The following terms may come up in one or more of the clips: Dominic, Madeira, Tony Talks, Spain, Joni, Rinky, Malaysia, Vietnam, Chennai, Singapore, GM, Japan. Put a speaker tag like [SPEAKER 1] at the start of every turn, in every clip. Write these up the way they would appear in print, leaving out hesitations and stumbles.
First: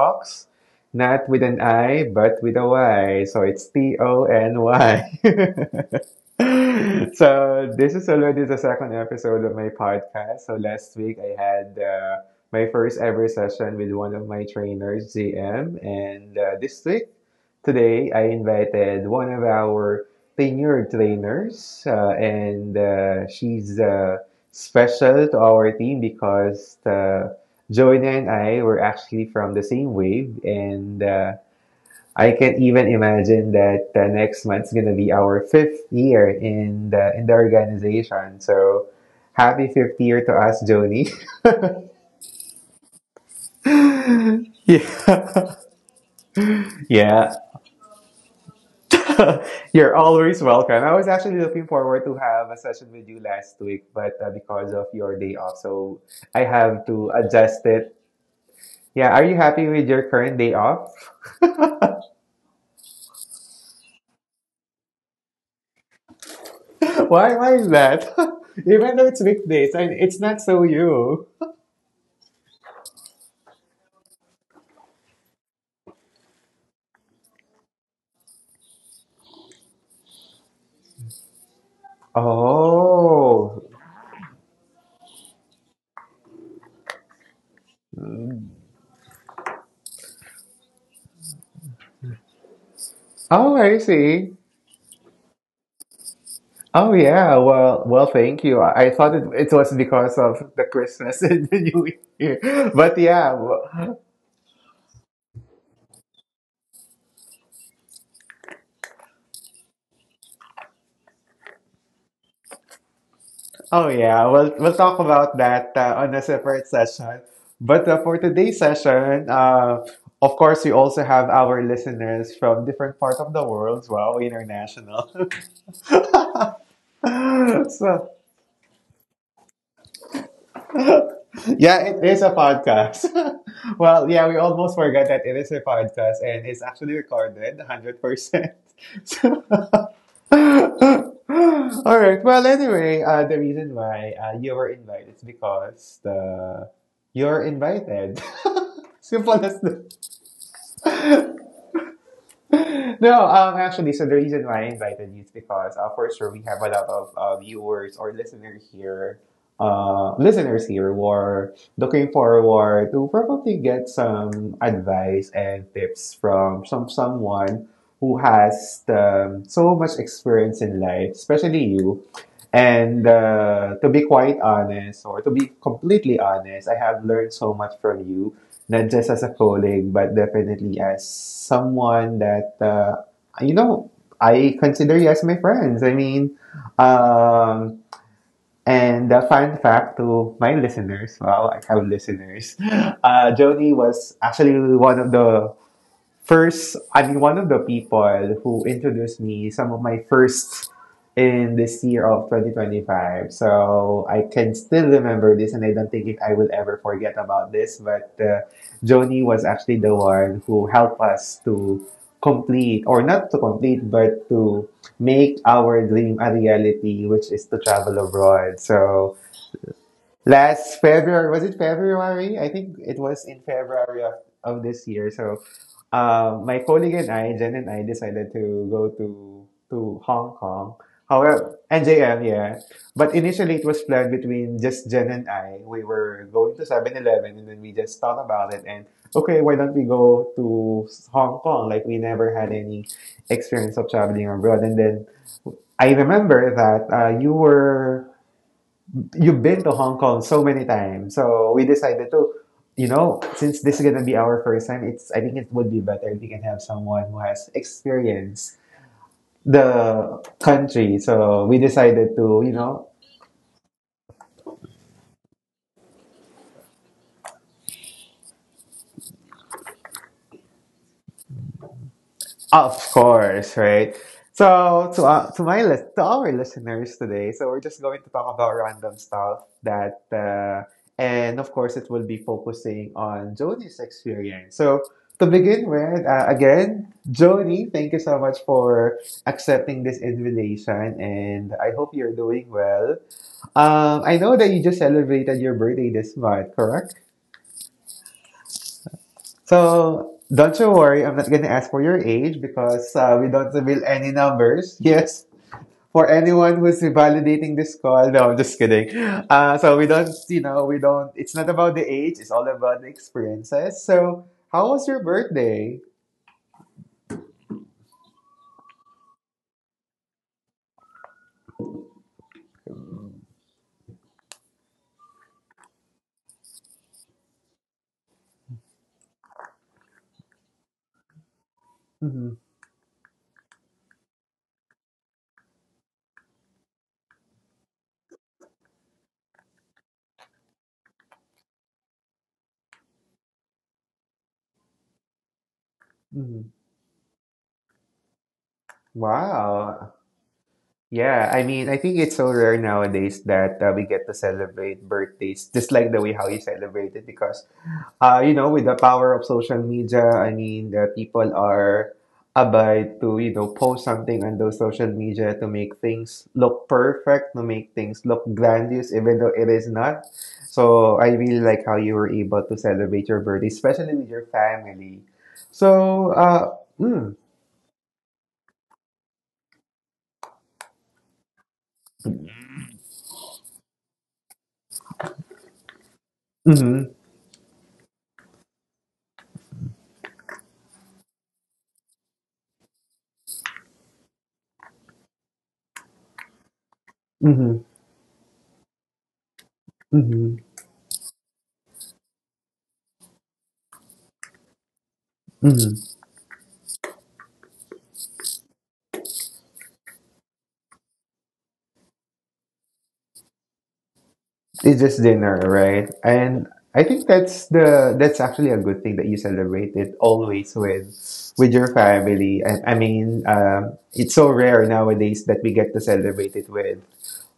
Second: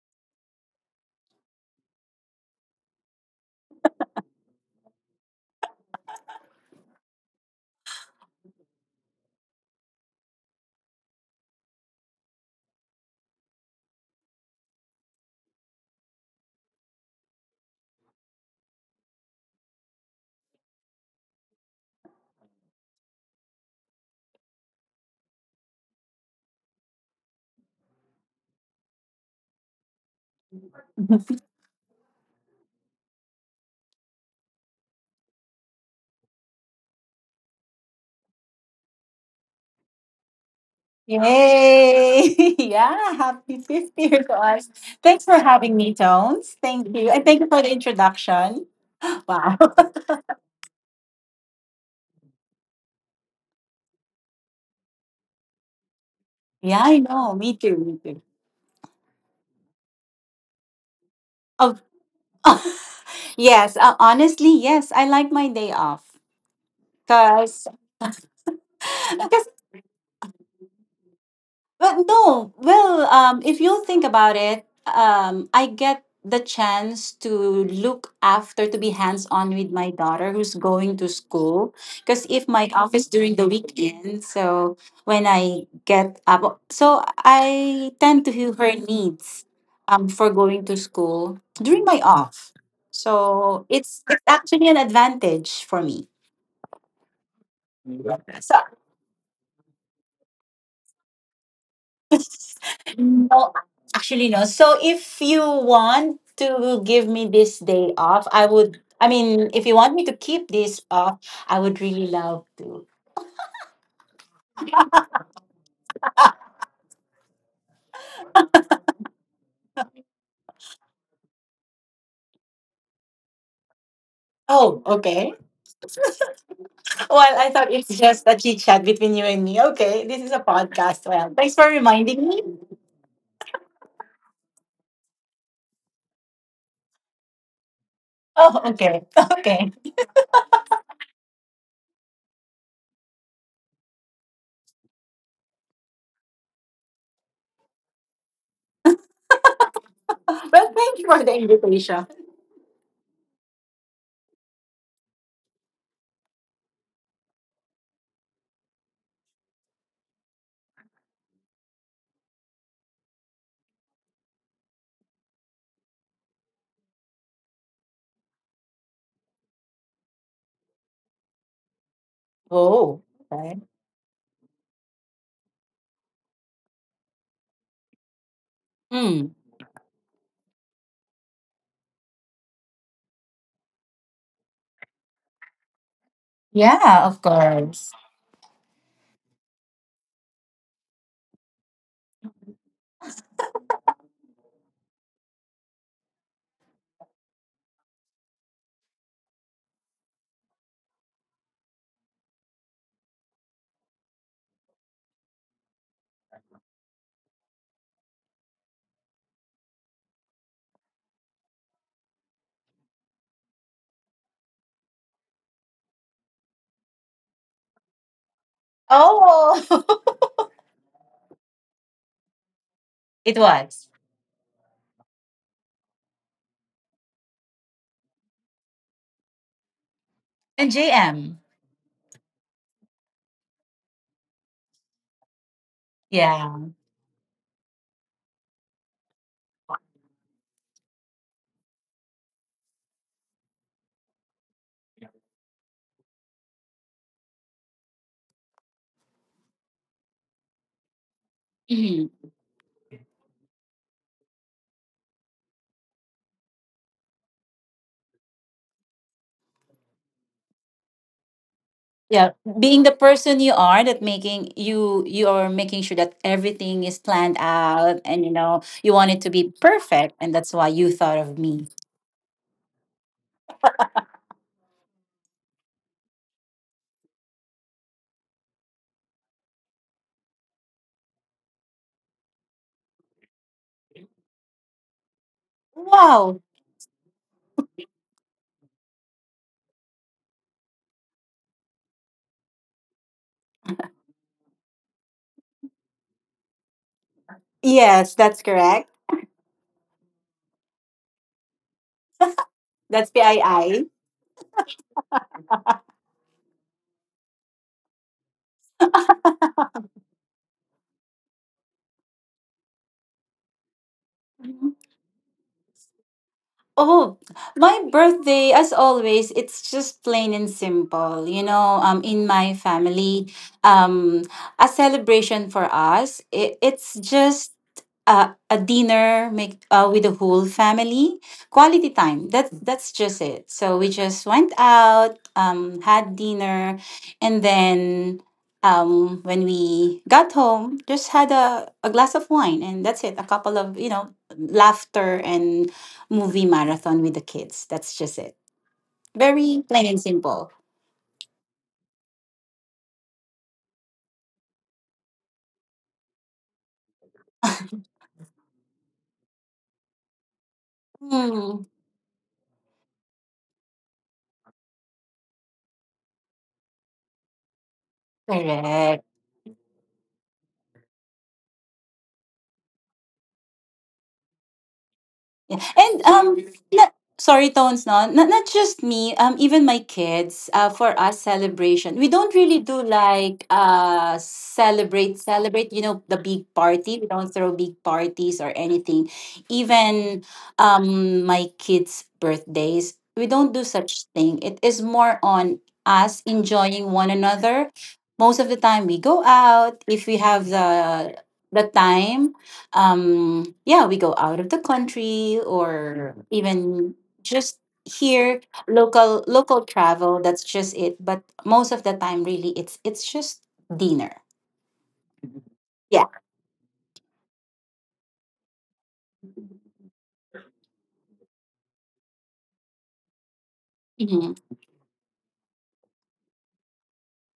[SPEAKER 1] Talks, not with an I, but with a Y. So, it's Tony. So, this is already the second episode of my podcast. So, last week I had my first ever session with one of my trainers, GM, and this week today I invited one of our tenured trainers, and she's special to our team because Joanna and I were actually from the same wave, and I can even imagine that next month's gonna be our fifth year in the organization. So happy fifth year to us, Joni.
[SPEAKER 2] Yay! Yeah, happy 50th to us. Thanks for
[SPEAKER 1] Yeah.
[SPEAKER 2] having me, Tones. Thank you. And
[SPEAKER 1] Yeah,
[SPEAKER 2] thank you for the introduction. Wow.
[SPEAKER 1] you're always welcome. I was actually looking forward to have a session with you last week, but because of your day off, so I
[SPEAKER 2] Yeah,
[SPEAKER 1] have
[SPEAKER 2] I
[SPEAKER 1] to
[SPEAKER 2] know. Me
[SPEAKER 1] adjust
[SPEAKER 2] too.
[SPEAKER 1] it.
[SPEAKER 2] Me too.
[SPEAKER 1] Yeah, are you happy with your current day off?
[SPEAKER 2] Oh, yes, honestly, yes, I like my day off
[SPEAKER 1] Why? Why
[SPEAKER 2] because
[SPEAKER 1] is that? Even though it's weekdays, and it's not so you.
[SPEAKER 2] But no. Well, if you think about it, I get the chance to look after, to be hands on with my daughter who's going to school. Because if my office during the
[SPEAKER 1] Oh,
[SPEAKER 2] weekend, so when I get up, so I tend to hear her needs for going to school during my off.
[SPEAKER 1] oh,
[SPEAKER 2] So
[SPEAKER 1] I
[SPEAKER 2] it's
[SPEAKER 1] see.
[SPEAKER 2] actually an advantage for me.
[SPEAKER 1] Oh yeah. Well, thank
[SPEAKER 2] So
[SPEAKER 1] you. I thought it was because of the Christmas and the New Year, but yeah.
[SPEAKER 2] no,
[SPEAKER 1] Well,
[SPEAKER 2] actually, no. So if you want to give me this day off, I would, I mean, if you want me to keep this off, I would really love to.
[SPEAKER 1] oh yeah, we'll talk about that on a separate session. But for today's session, of course, we also have our listeners from different parts of the world. Wow,
[SPEAKER 2] Oh,
[SPEAKER 1] international.
[SPEAKER 2] okay. Well, I thought
[SPEAKER 1] So
[SPEAKER 2] it's just a chit chat between you and me. Okay, this is a podcast. Well, thanks for
[SPEAKER 1] yeah, it is
[SPEAKER 2] reminding
[SPEAKER 1] a
[SPEAKER 2] me.
[SPEAKER 1] podcast. Well, yeah, we almost forgot that it is a podcast and it's actually recorded 100%.
[SPEAKER 2] Oh, okay. Okay.
[SPEAKER 1] All right. Well, anyway, the reason why you were invited is because the you're invited. Simple as that.
[SPEAKER 2] Well, thank you for the invitation.
[SPEAKER 1] No, actually, so the reason why I invited you is because for sure we have a lot of viewers or listeners here who are looking forward to probably get some advice and tips from someone who has so much experience in life, especially you.
[SPEAKER 2] Oh,
[SPEAKER 1] And
[SPEAKER 2] okay.
[SPEAKER 1] to be quite honest, or to be completely honest, I have learned so much from you not just as
[SPEAKER 2] Hmm.
[SPEAKER 1] a colleague, but definitely as someone that you know I consider you as my friends. I mean,
[SPEAKER 2] Yeah, of
[SPEAKER 1] um,
[SPEAKER 2] course.
[SPEAKER 1] and a fun fact to my listeners. Wow, I have listeners. Joni was actually one of the first, I'm one of the people who introduced me some of my first in this year of 2025. So I can still remember this, and I don't think I will ever forget about this. But Joni was actually the one who helped us to complete, or not to complete, but to make our dream a reality, which is to travel abroad. So
[SPEAKER 2] Oh,
[SPEAKER 1] last February, was it February? I think it was
[SPEAKER 2] it
[SPEAKER 1] in
[SPEAKER 2] was.
[SPEAKER 1] February of this year. So, my colleague and I, Jen and I, decided to go to Hong
[SPEAKER 2] And
[SPEAKER 1] Kong.
[SPEAKER 2] JM.
[SPEAKER 1] However, NJM, yeah. But initially, it was planned between just Jen and I. We were
[SPEAKER 2] Yeah.
[SPEAKER 1] going to 7-Eleven, and then we just thought about it and okay, why don't we go to Hong Kong? Like we never had any experience of traveling abroad, and then I remember that you were you've been to Hong Kong so many times. So we decided
[SPEAKER 2] Mhm.
[SPEAKER 1] to, you know, since this is gonna be our first time, it's I think it would be better if we can have someone who has experienced the country. So we decided
[SPEAKER 2] Yeah,
[SPEAKER 1] to, you
[SPEAKER 2] being
[SPEAKER 1] know,
[SPEAKER 2] the person you are that making you are making sure that everything is planned out and you know you want it to be perfect and that's why you thought of me.
[SPEAKER 1] of course, right? So to my list to our listeners today, so we're just going to talk about random stuff that and of course it will be focusing on Joni's experience. So to begin with,
[SPEAKER 2] Wow.
[SPEAKER 1] again, Joni, thank you so much for accepting this invitation, and I hope you're doing well. I know that you just celebrated your birthday this month, correct?
[SPEAKER 2] Yes, that's correct.
[SPEAKER 1] So don't you worry, I'm not going to ask for your age because
[SPEAKER 2] That's
[SPEAKER 1] we don't reveal
[SPEAKER 2] PII.
[SPEAKER 1] any numbers. Yes, for anyone who's validating this call. No, I'm just kidding. So we don't, you know, we don't, it's not about the age, it's all about the experiences. So how was your birthday?
[SPEAKER 2] Oh, my birthday, as always, it's just plain and simple. You know, in my family, um, a celebration for us, it's just a dinner make with the whole family, quality time.
[SPEAKER 1] hmm
[SPEAKER 2] That's just it. So we just went out, had dinner, and then when we got home, just had a glass of wine, and that's it. A couple of laughter and movie
[SPEAKER 1] hmm
[SPEAKER 2] marathon with the kids. That's just it. Very plain
[SPEAKER 1] Wow.
[SPEAKER 2] and simple.
[SPEAKER 1] Yeah, I mean, I think it's so rare nowadays that we get to celebrate birthdays just like the way how you celebrate it because you know, with the power of social media, I mean, the people
[SPEAKER 2] Hmm.
[SPEAKER 1] are about to, you know, post something on those social media to make things look perfect, to make things look grandiose,
[SPEAKER 2] Correct.
[SPEAKER 1] even though it is not. So I really like how you were able to celebrate your birthday, especially with your family.
[SPEAKER 2] Yeah. And
[SPEAKER 1] So,
[SPEAKER 2] not, sorry Tones, no, not just me, even my kids. For us celebration, we don't really do like celebrate celebrate, you know, the big
[SPEAKER 1] mm-hmm,
[SPEAKER 2] party. We don't throw big parties or anything, even my kids' birthdays. We don't do such thing. It is more on us enjoying one
[SPEAKER 1] mm-hmm,
[SPEAKER 2] another. Most of the time we go out if we
[SPEAKER 1] mm-hmm,
[SPEAKER 2] have the time. Yeah, we go out of the country
[SPEAKER 1] mm-hmm.
[SPEAKER 2] or even just here, local local travel. That's just it. But most of the time, really, it's just dinner.
[SPEAKER 1] It's just dinner, right?
[SPEAKER 2] Yeah.
[SPEAKER 1] And I think that's the that's actually a good thing that you celebrate it always with your family. I mean, it's so
[SPEAKER 2] Mhm.
[SPEAKER 1] rare nowadays that we get to celebrate it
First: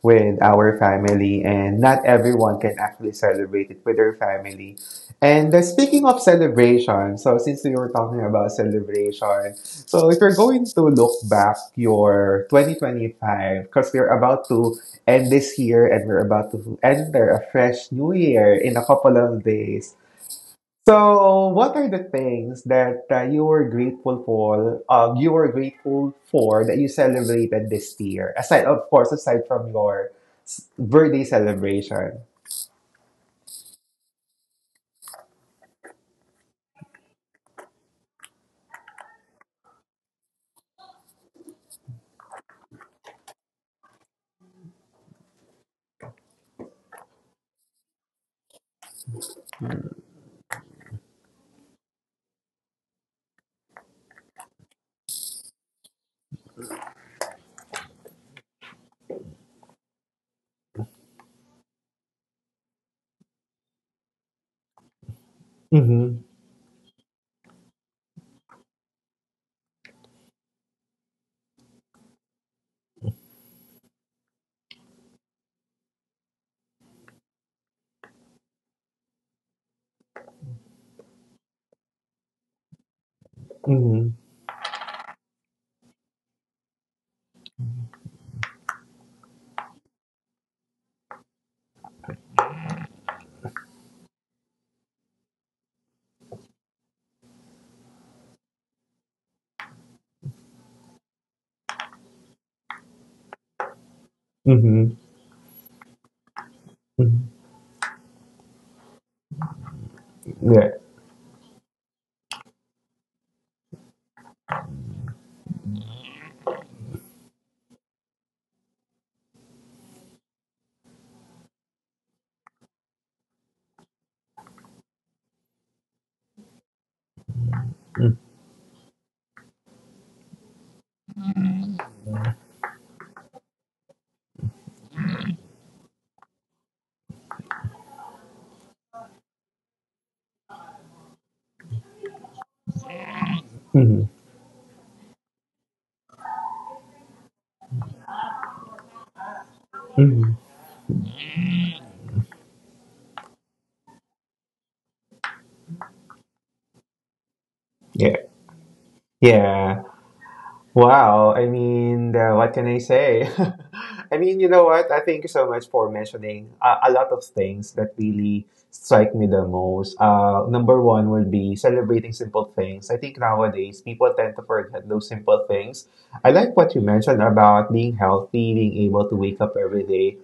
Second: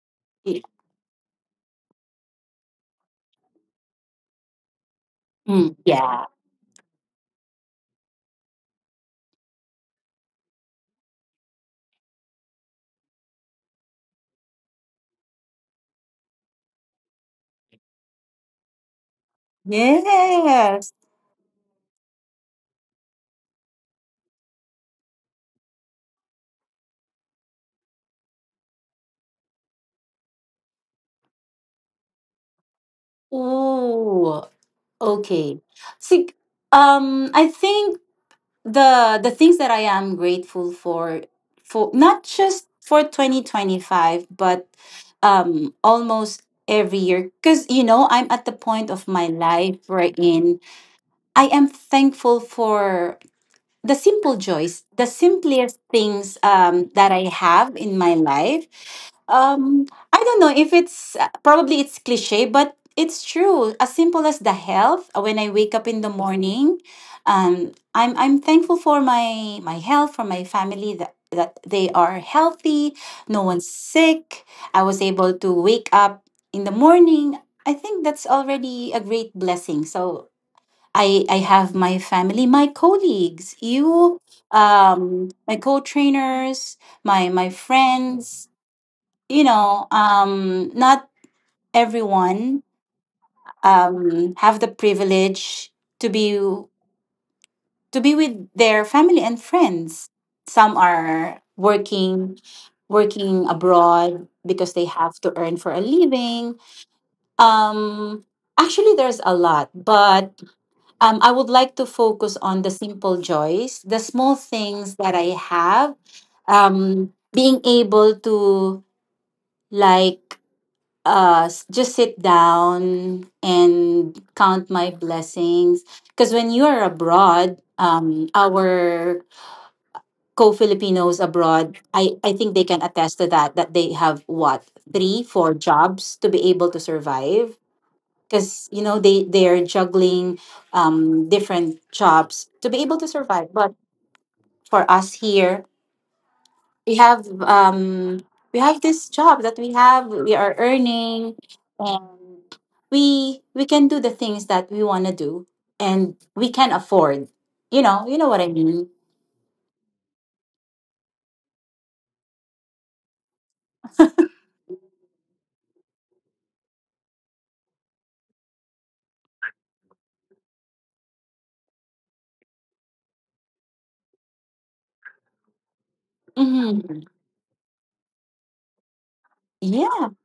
[SPEAKER 1] with
[SPEAKER 2] Y-
[SPEAKER 1] our family, and not everyone can actually celebrate it with their family. And
[SPEAKER 2] mm,
[SPEAKER 1] speaking of
[SPEAKER 2] yeah.
[SPEAKER 1] celebration, so since we were talking about celebration, so if you're going to look back your 2025, because we're about to end this year and we're about to enter a fresh new year in a couple of days.
[SPEAKER 2] Yes.
[SPEAKER 1] So, what are the things that you were grateful for? You were grateful for that you celebrated this year. Aside, of course, aside from your birthday celebration.
[SPEAKER 2] Ooh, okay, see, I think the things that I am grateful for not just for 2025 but almost every year, cuz you know I'm at the point of my life wherein I am thankful for the simple joys, the simplest things that I have in my life. um, I don't know if it's probably it's cliche, but it's true. As simple as the health. When I wake up in the
[SPEAKER 1] Mm-hmm.
[SPEAKER 2] morning, I'm thankful for my health, for my family that that they are healthy. No one's sick. I was able to wake up in the morning. I think that's already a great blessing. So I have my family, my colleagues,
[SPEAKER 1] Mm-hmm.
[SPEAKER 2] you, my co-trainers, my friends, you know. Not everyone have the privilege to be to be with their family and friends. Some are working working abroad because they
[SPEAKER 1] Mm-hmm.
[SPEAKER 2] have to earn for a living. Um, Actually, there's a lot, but
[SPEAKER 1] Yeah.
[SPEAKER 2] I would like to focus on the simple joys, the small things that I have, being able to like just sit down and count my blessings because when you are abroad, our co-Filipinos abroad, I think they can attest to that, that they have what, 3 4 jobs to be able to survive, because you know they are juggling different jobs to be able to survive. But
[SPEAKER 1] Mm-hmm.
[SPEAKER 2] for us here, we have um we have this job that we have,
[SPEAKER 1] Mm-hmm.
[SPEAKER 2] we are earning, and we can do the things that we want to do, and we can afford, you know,
[SPEAKER 1] Yeah.
[SPEAKER 2] you know what I mean.
[SPEAKER 1] Yeah. Wow, I mean, what can I say? I mean, you know what? I thank you so much for mentioning a lot of things that really strike me the most. Number one would be celebrating simple things. I think nowadays people tend to forget those simple things. I like what you
[SPEAKER 2] Mm-hmm.
[SPEAKER 1] mentioned about being healthy, being able to wake up every
[SPEAKER 2] Yeah.
[SPEAKER 1] day.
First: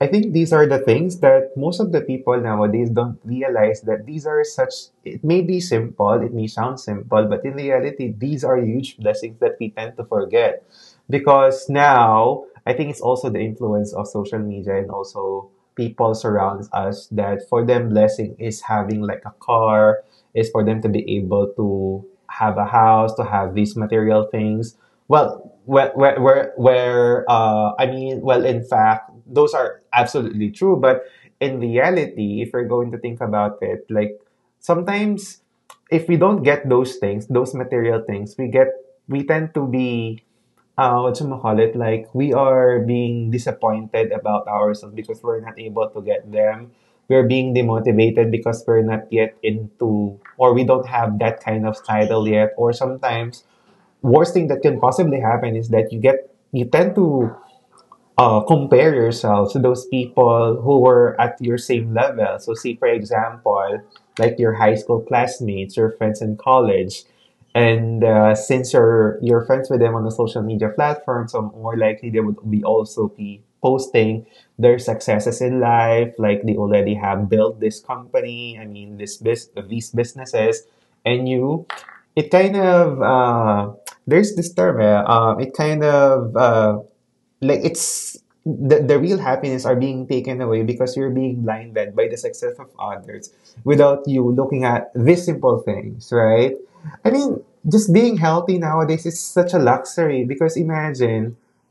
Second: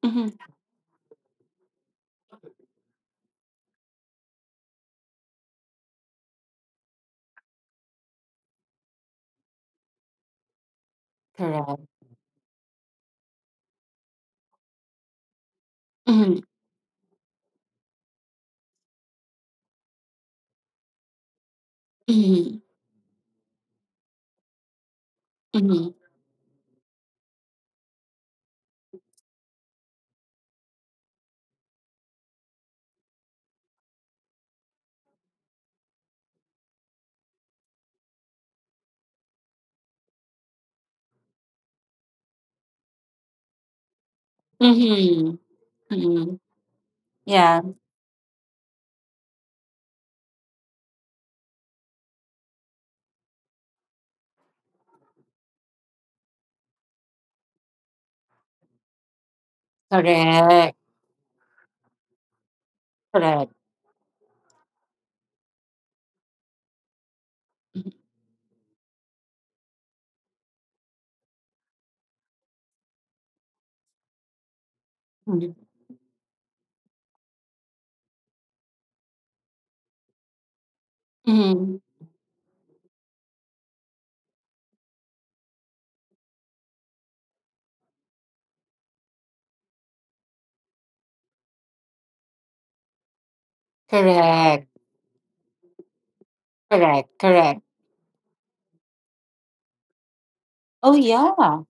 [SPEAKER 1] I
[SPEAKER 2] Mm-hmm.
[SPEAKER 1] think these are the things that most of the people nowadays don't realize that these are such, it may be simple, it may sound simple, but in reality, these are huge blessings that we tend to forget. Because
[SPEAKER 2] Correct.
[SPEAKER 1] now I think it's also the influence of social media and also people
[SPEAKER 2] Mm-hmm.
[SPEAKER 1] surrounds us that for them blessing is having like a car is for them to be able to have
[SPEAKER 2] Mm-hmm.
[SPEAKER 1] a house to have these material things. Well,
[SPEAKER 2] Mm-hmm.
[SPEAKER 1] where I mean well in fact those are absolutely true but in reality if we're going to think about it like sometimes if we don't get those things those material things we get we tend to be what you call it, like we are being disappointed about ourselves because
[SPEAKER 2] Mm-hmm.
[SPEAKER 1] we're not able to get
[SPEAKER 2] Mm-hmm.
[SPEAKER 1] them. We're being
[SPEAKER 2] Yeah.
[SPEAKER 1] demotivated because we're not yet into, or we don't have that kind of title yet. Or sometimes, worst thing that can possibly happen is that you get, you tend to compare yourself to those people
[SPEAKER 2] Correct,
[SPEAKER 1] who were at your same level. So, see, for
[SPEAKER 2] correct.
[SPEAKER 1] example, like your high school classmates, your friends in college, and since you're friends with them on the social media platform, so more likely they would be also be posting their successes in life, like they already have built this company. I mean, these businesses, and you,
[SPEAKER 2] Mm-hmm.
[SPEAKER 1] it kind of there's this term. It kind of like it's the real happiness are being taken away because you're being blinded by the success of others without you looking
[SPEAKER 2] Correct.
[SPEAKER 1] at these simple things, right? I
[SPEAKER 2] Correct,
[SPEAKER 1] mean,
[SPEAKER 2] correct.
[SPEAKER 1] just being healthy nowadays is such a luxury because
[SPEAKER 2] Oh
[SPEAKER 1] imagine,
[SPEAKER 2] yeah,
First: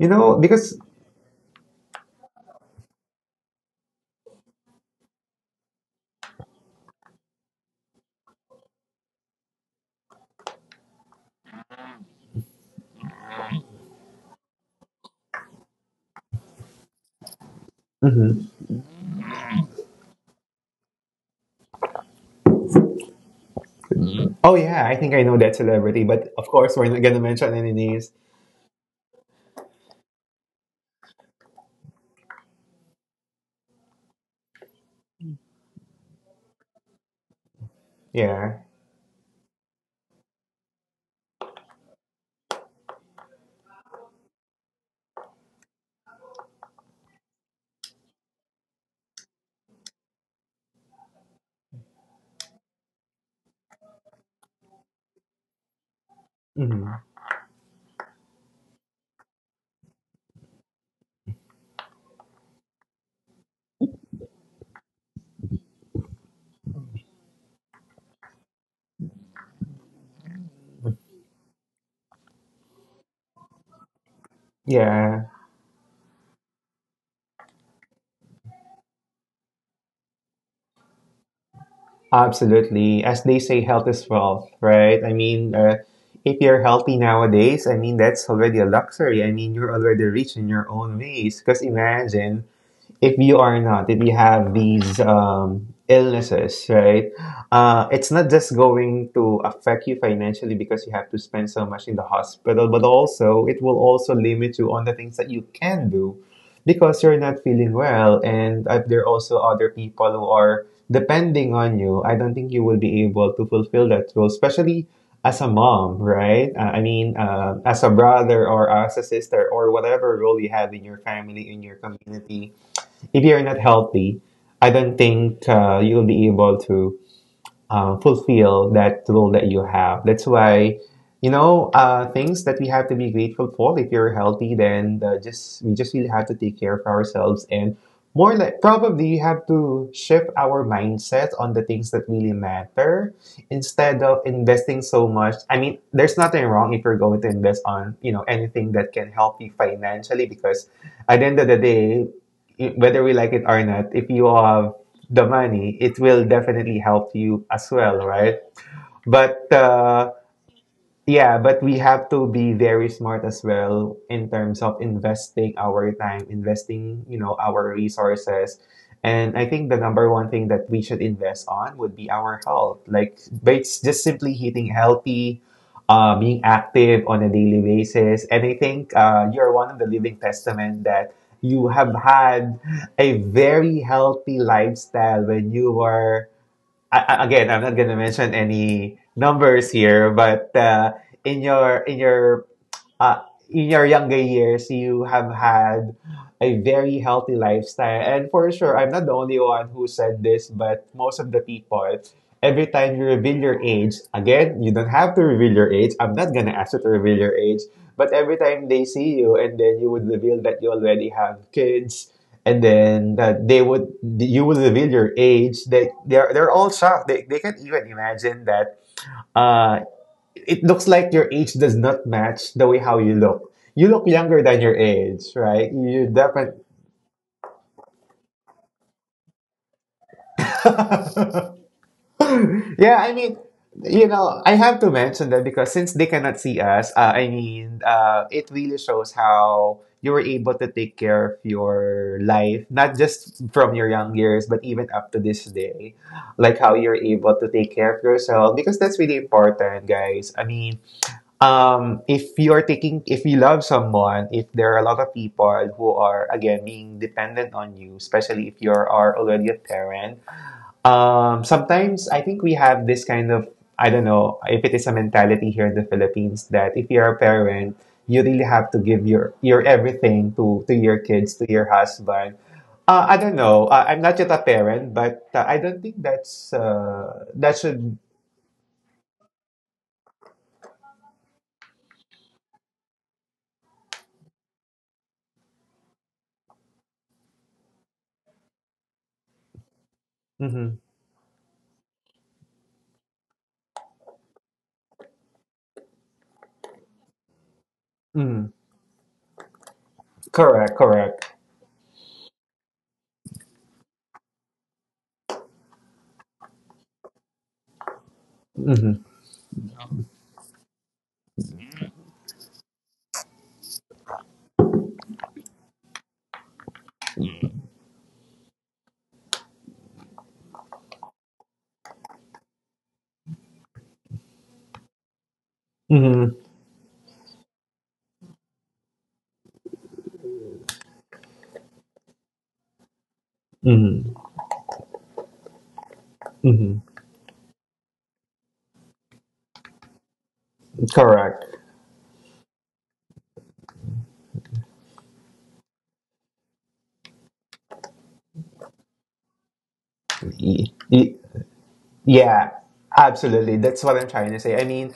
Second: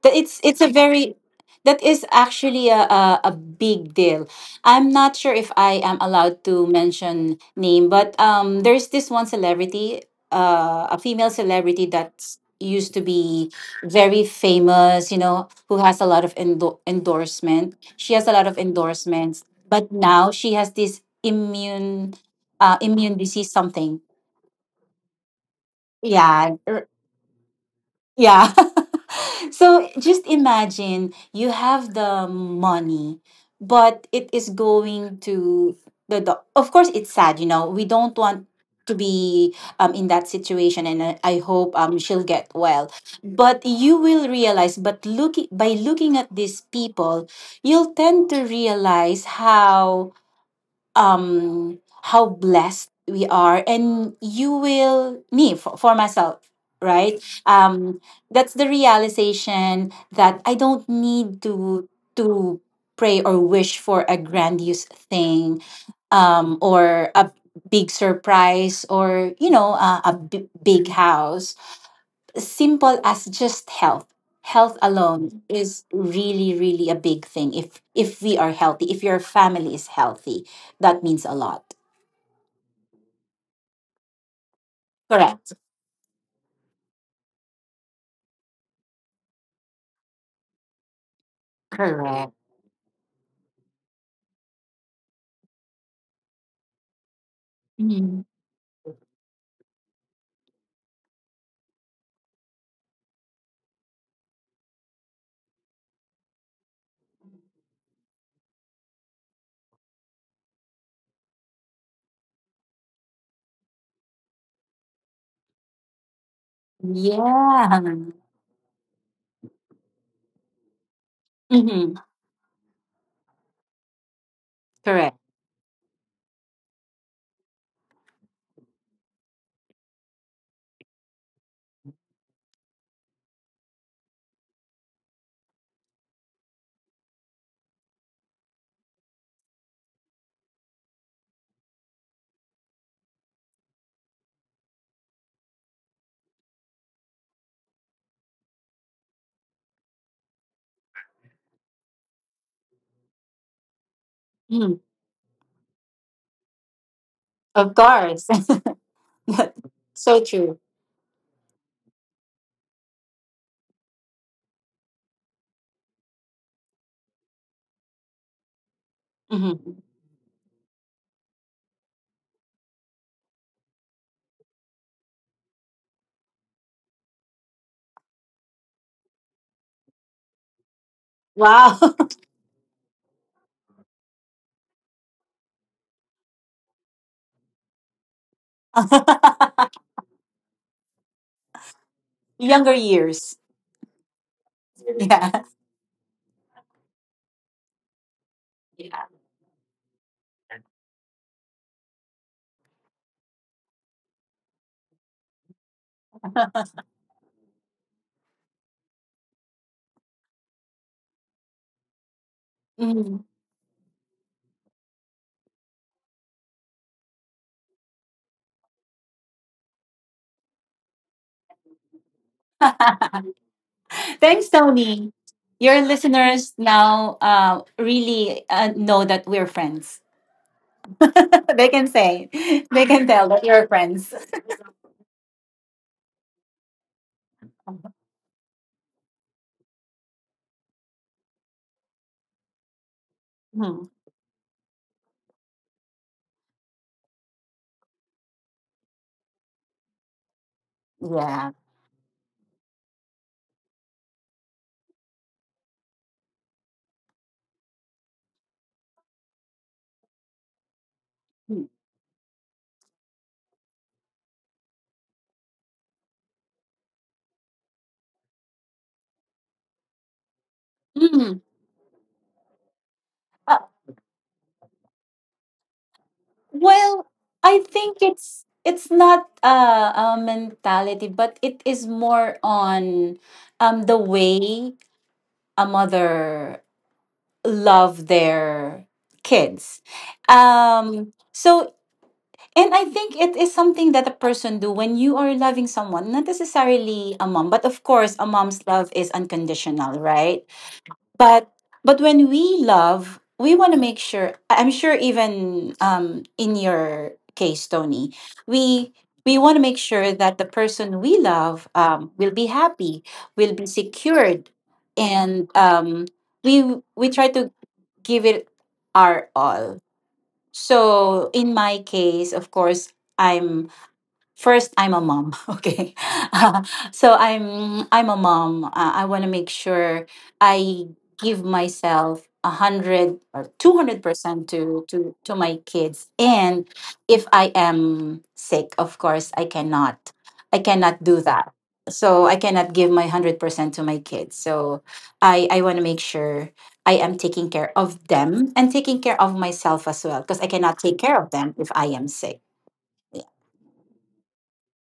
[SPEAKER 1] you
[SPEAKER 2] that
[SPEAKER 1] know,
[SPEAKER 2] it's a
[SPEAKER 1] because,
[SPEAKER 2] very that is actually a big deal. I'm not sure if I am allowed to mention name, but there's this one celebrity, a female celebrity that used to be very famous, you know, who has a lot of endo- endorsement. She has a
[SPEAKER 1] mhm.
[SPEAKER 2] lot of endorsements, but now she has this immune, immune disease something.
[SPEAKER 1] Oh yeah, I think I know that celebrity, but of
[SPEAKER 2] Yeah,
[SPEAKER 1] course, we're
[SPEAKER 2] er,
[SPEAKER 1] not gonna mention any names.
[SPEAKER 2] yeah. So just imagine you have the money, but it is going to the, of course it's sad, you know. We don't want
[SPEAKER 1] Yeah.
[SPEAKER 2] to be in that situation, and I hope she'll get well. But you will realize but looking by looking at these people, you'll tend to realize how blessed we are. And you will, me, for myself,
[SPEAKER 1] Mhm.
[SPEAKER 2] right, that's the realization that I don't need to pray or wish for a grandiose thing, or a big surprise, or, you know, a b- big house. Simple as just health. Health
[SPEAKER 1] Yeah.
[SPEAKER 2] alone is really really a big thing. If we are healthy, if your family is healthy, that means a lot.
[SPEAKER 1] Absolutely. As they say, health is wealth, right? I
[SPEAKER 2] Correct.
[SPEAKER 1] mean, if you're healthy nowadays, I mean, that's already a luxury. I mean, you're already rich in your own ways. Because
[SPEAKER 2] Correct.
[SPEAKER 1] imagine if you are not, if you have these illnesses, right, it's
[SPEAKER 2] Mhm.
[SPEAKER 1] not just going to affect you financially because you have to spend so much in the hospital, but also it will also limit you on the things that you can do because you're not feeling well. And there are also other people who are depending on you. I don't think you will be able to fulfill that role, especially as a mom, right? I mean,
[SPEAKER 2] Yeah.
[SPEAKER 1] as a brother or as a sister or whatever role you have in your family, in your
[SPEAKER 2] Hmm.
[SPEAKER 1] community if you're not healthy, I don't
[SPEAKER 2] Correct.
[SPEAKER 1] think you'll be able to fulfill that role that you have. That's why, you know, things that we have to be grateful for. If you're healthy, then just we just really have to take care of ourselves and more like probably you have to shift our mindset on the things that really matter instead of investing so much. I mean, there's nothing wrong if you're going to invest on anything that can help you financially because at the end of the day, whether we like it or not, if you have
[SPEAKER 2] Mhm.
[SPEAKER 1] the money, it will definitely help you as
[SPEAKER 2] Of
[SPEAKER 1] well,
[SPEAKER 2] course.
[SPEAKER 1] right? But uh,
[SPEAKER 2] So true.
[SPEAKER 1] yeah, but we have to be very smart as well in terms of investing our time, investing, you know, our resources. And I think the
[SPEAKER 2] Hmm.
[SPEAKER 1] number one thing that we should invest on would be our health. Like, but it's just simply eating healthy, being active on a daily basis. And I think you're one of the living testament that you
[SPEAKER 2] Wow.
[SPEAKER 1] have had a very healthy lifestyle when you were again, I'm not gonna mention any numbers here, but in your in your
[SPEAKER 2] Younger
[SPEAKER 1] uh,
[SPEAKER 2] years.
[SPEAKER 1] in your younger years, you have
[SPEAKER 2] Yeah.
[SPEAKER 1] had a very healthy lifestyle, and for sure, I'm
[SPEAKER 2] Yeah.
[SPEAKER 1] not the only one who said this, but most of the people every time you reveal your age, again, you don't have to reveal your age. I'm not gonna ask you to reveal your age. But every time they see you, and then you would reveal that you already have kids, and then
[SPEAKER 2] Mhm.
[SPEAKER 1] you would reveal your age. They're all shocked. They can't even imagine that. Uh, it looks like your age does not match the way how you look. You look younger
[SPEAKER 2] Thanks,
[SPEAKER 1] than your
[SPEAKER 2] Tony.
[SPEAKER 1] age, right?
[SPEAKER 2] Your
[SPEAKER 1] You
[SPEAKER 2] listeners
[SPEAKER 1] definitely
[SPEAKER 2] now really know that we're friends. They can say, they
[SPEAKER 1] Yeah,
[SPEAKER 2] can
[SPEAKER 1] I
[SPEAKER 2] tell
[SPEAKER 1] mean,
[SPEAKER 2] that you're
[SPEAKER 1] you
[SPEAKER 2] friends.
[SPEAKER 1] know, I have to mention that because since they cannot see us, it really shows how you were able to take care of your life, not just from
[SPEAKER 2] Mhm.
[SPEAKER 1] your young years, but even up to this day. Like how you're able to take care of yourself, because that's really important, guys. I mean,
[SPEAKER 2] Yeah.
[SPEAKER 1] if you're taking, if you love someone, if there are a lot of people who are, again, being dependent on you, especially if you are already a parent, sometimes I think we have this kind of, I don't know if it is a mentality here in the Philippines that if you're a parent, you really have to give your everything to your kids,
[SPEAKER 2] Mm.
[SPEAKER 1] to your husband. I don't
[SPEAKER 2] Uh,
[SPEAKER 1] know. I'm not yet a parent, but I don't think that's,
[SPEAKER 2] well,
[SPEAKER 1] that
[SPEAKER 2] I think
[SPEAKER 1] should,
[SPEAKER 2] it's not a mentality, but it is more on the way a mother love their kids.
[SPEAKER 1] mm-hmm,
[SPEAKER 2] Um, so And I think it is something that a person do when you are loving someone, not necessarily a mom, but of course a
[SPEAKER 1] mm-hmm.
[SPEAKER 2] mom's love is unconditional, right?
[SPEAKER 1] Correct, correct.
[SPEAKER 2] But when we love, we want to make sure, I- I'm sure even in your case, Tony, we
[SPEAKER 1] Mm-hmm,
[SPEAKER 2] we want to make sure that the person we love will be happy, will be secured, and, we we try to give it our all. So in my case, of course, I'm first, I'm a mom. Okay,
[SPEAKER 1] mm-hmm,
[SPEAKER 2] uh, so I'm a mom. I want to make sure I give myself 100 or 200% to my kids.
[SPEAKER 1] mm-hmm,
[SPEAKER 2] And
[SPEAKER 1] mm-hmm.
[SPEAKER 2] if I am sick, of course, I cannot do that.
[SPEAKER 1] Correct.
[SPEAKER 2] So I cannot give my 100% to my kids. So I want to make sure I am taking care of them and taking care of myself as well, because I
[SPEAKER 1] Y-
[SPEAKER 2] cannot take
[SPEAKER 1] y-
[SPEAKER 2] care of them if I am sick.
[SPEAKER 1] Yeah,
[SPEAKER 2] Yeah.
[SPEAKER 1] absolutely. That's what I'm trying to say. I mean,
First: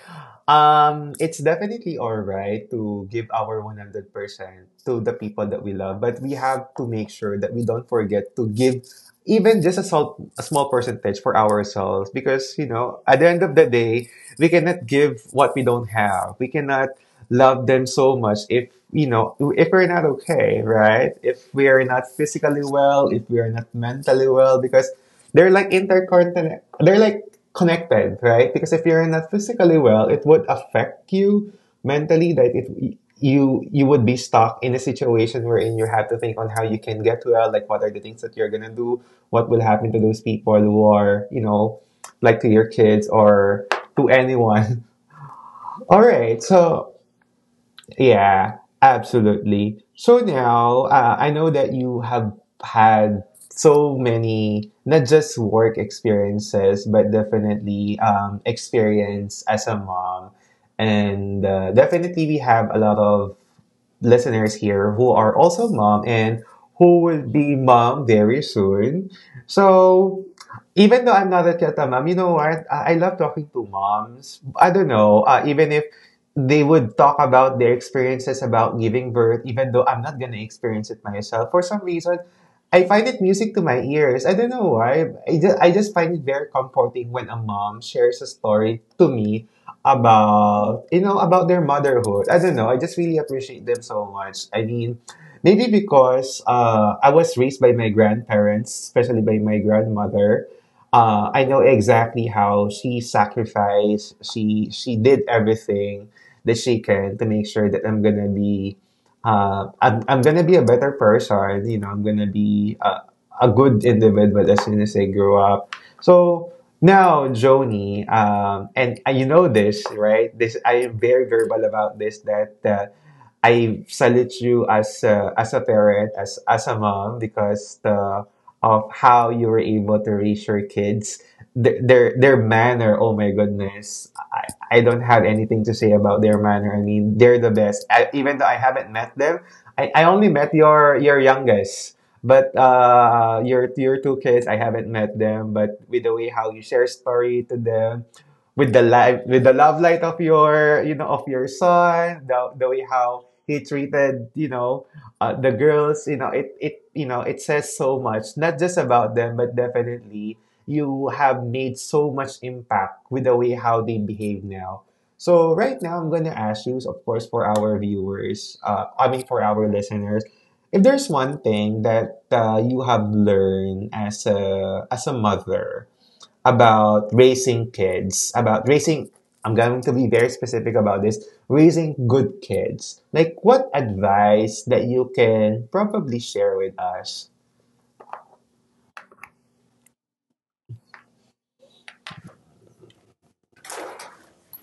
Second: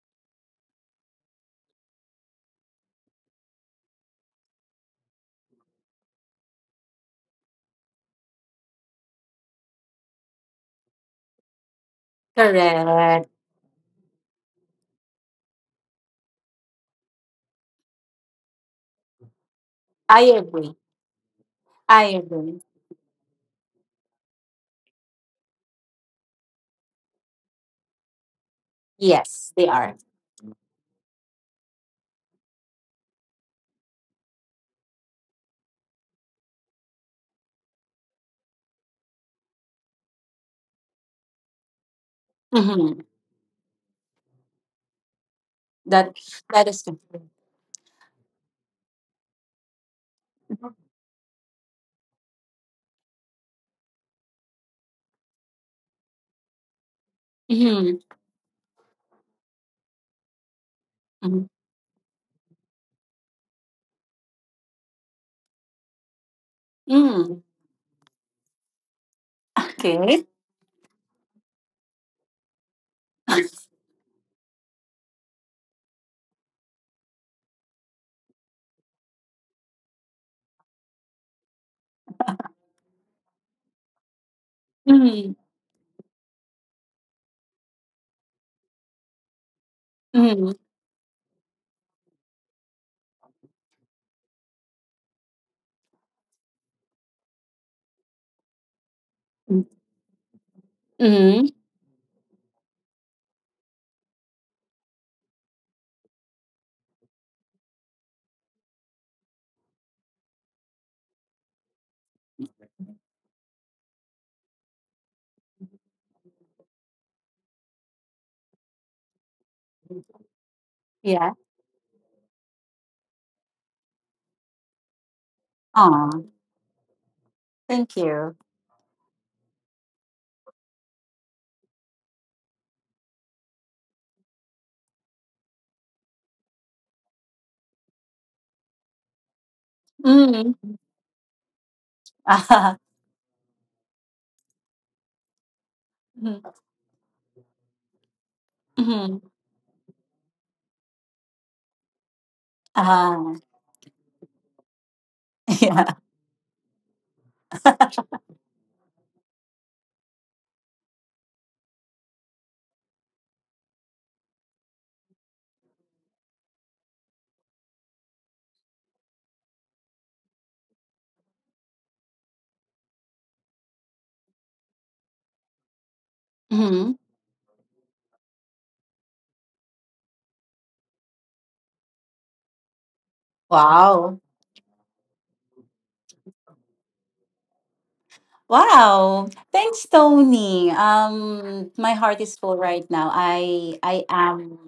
[SPEAKER 1] it's definitely all right to give our 100% to the people that we love, but we have to make sure that we don't forget to give even just a salt a small percentage for ourselves because, you know, at
[SPEAKER 2] Correct.
[SPEAKER 1] the end of the day, we cannot give what we don't have. We cannot love them so much if, you know, if we're not
[SPEAKER 2] I
[SPEAKER 1] okay,
[SPEAKER 2] agree.
[SPEAKER 1] right? If we are
[SPEAKER 2] I
[SPEAKER 1] not
[SPEAKER 2] agree.
[SPEAKER 1] physically well, if we are not mentally well, because they're like interconnected, they're like connected, right? Because if you're not
[SPEAKER 2] Yes, they
[SPEAKER 1] physically
[SPEAKER 2] are.
[SPEAKER 1] well, it would affect you mentally that it you you would be stuck in a situation wherein you have to think on how you can get well, like what are the things that you're gonna do, what will happen to those people who are, you know, like to your
[SPEAKER 2] Mm-hmm.
[SPEAKER 1] kids or to anyone. All
[SPEAKER 2] That
[SPEAKER 1] right,
[SPEAKER 2] is
[SPEAKER 1] so
[SPEAKER 2] true.
[SPEAKER 1] yeah, absolutely. So now, I know that you have had so many, not just work experiences, but definitely
[SPEAKER 2] Mm-hmm.
[SPEAKER 1] experience as a mom. And
[SPEAKER 2] Mm-hmm.
[SPEAKER 1] definitely, we have a lot of listeners here who are also mom and who will
[SPEAKER 2] Mm.
[SPEAKER 1] be mom very soon.
[SPEAKER 2] Okay.
[SPEAKER 1] So even though I'm not a yet a mom, you know what? I love talking to moms. I don't know, even if they would talk about their experiences about giving birth, even though I'm not gonna experience it myself. For some reason, I find it music to my ears. I don't know why.
[SPEAKER 2] Mm-hmm.
[SPEAKER 1] I just find it very comforting when a mom shares a story to me
[SPEAKER 2] Mm-hmm.
[SPEAKER 1] about about their motherhood. I don't know. I just really appreciate them so much. I mean, maybe because I was raised by my grandparents, especially by my grandmother. I
[SPEAKER 2] Mm-hmm.
[SPEAKER 1] know exactly how she sacrificed. She did everything that she can to make sure that I'm gonna be. I'm gonna be a better person. You know, I'm gonna be a good individual as soon as I grow up so now, Joni, and you know this, right? This I am very
[SPEAKER 2] Yeah.
[SPEAKER 1] verbal about this. That I salute you as a
[SPEAKER 2] Aw,
[SPEAKER 1] parent, as a mom, because
[SPEAKER 2] thank
[SPEAKER 1] the,
[SPEAKER 2] you.
[SPEAKER 1] of how you were able to raise your kids. Their manner, oh my goodness, I don't have anything to say about their manner. I mean, they're the best. I, even though I haven't met them, I only met
[SPEAKER 2] Mm-hmm.
[SPEAKER 1] your youngest. But your two kids, I haven't met them, but with the way how you share story to them, with the
[SPEAKER 2] Mm-hmm.
[SPEAKER 1] life, with the love light of your you know of your son, the way how
[SPEAKER 2] Uh,
[SPEAKER 1] he treated you know the
[SPEAKER 2] yeah.
[SPEAKER 1] girls, you know it it you know it says so much, not just about them, but definitely you have made so much impact with the way how they behave now. So right now, I'm gonna ask you, of course, for our viewers, for our listeners, if there's one thing that you have learned as a mother
[SPEAKER 2] Mm-hmm.
[SPEAKER 1] about raising kids, about raising, I'm going to be very specific about this, raising good kids. Like, what
[SPEAKER 2] Wow.
[SPEAKER 1] advice that you can probably share with us?
[SPEAKER 2] Wow. Thanks, Tony. My heart is full right now. I am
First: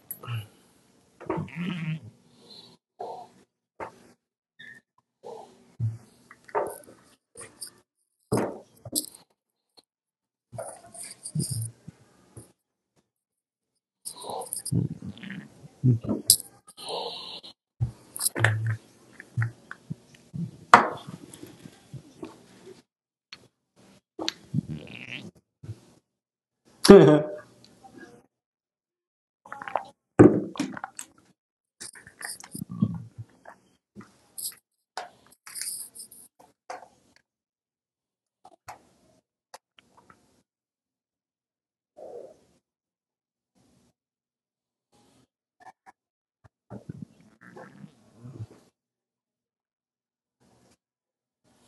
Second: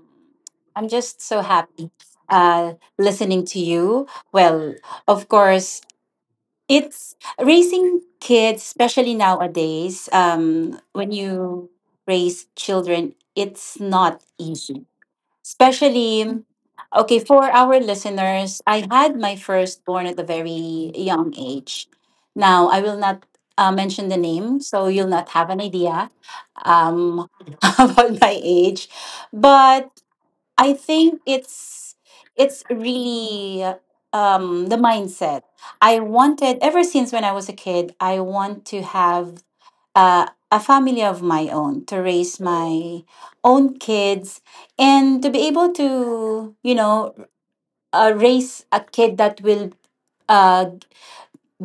[SPEAKER 2] I'm just so happy uh listening to you. Well, of course, it's raising kids, especially nowadays, when you raise children, it's not easy. Especially, okay, for our listeners, I had my firstborn at a very young age. Now, I will not mention the name, so you'll not have an idea um, about my age. But I think it's really the mindset. I wanted ever since when I was a kid, I want to have a family of my own to raise my own kids, and to be able to, you know, raise a kid that will uh,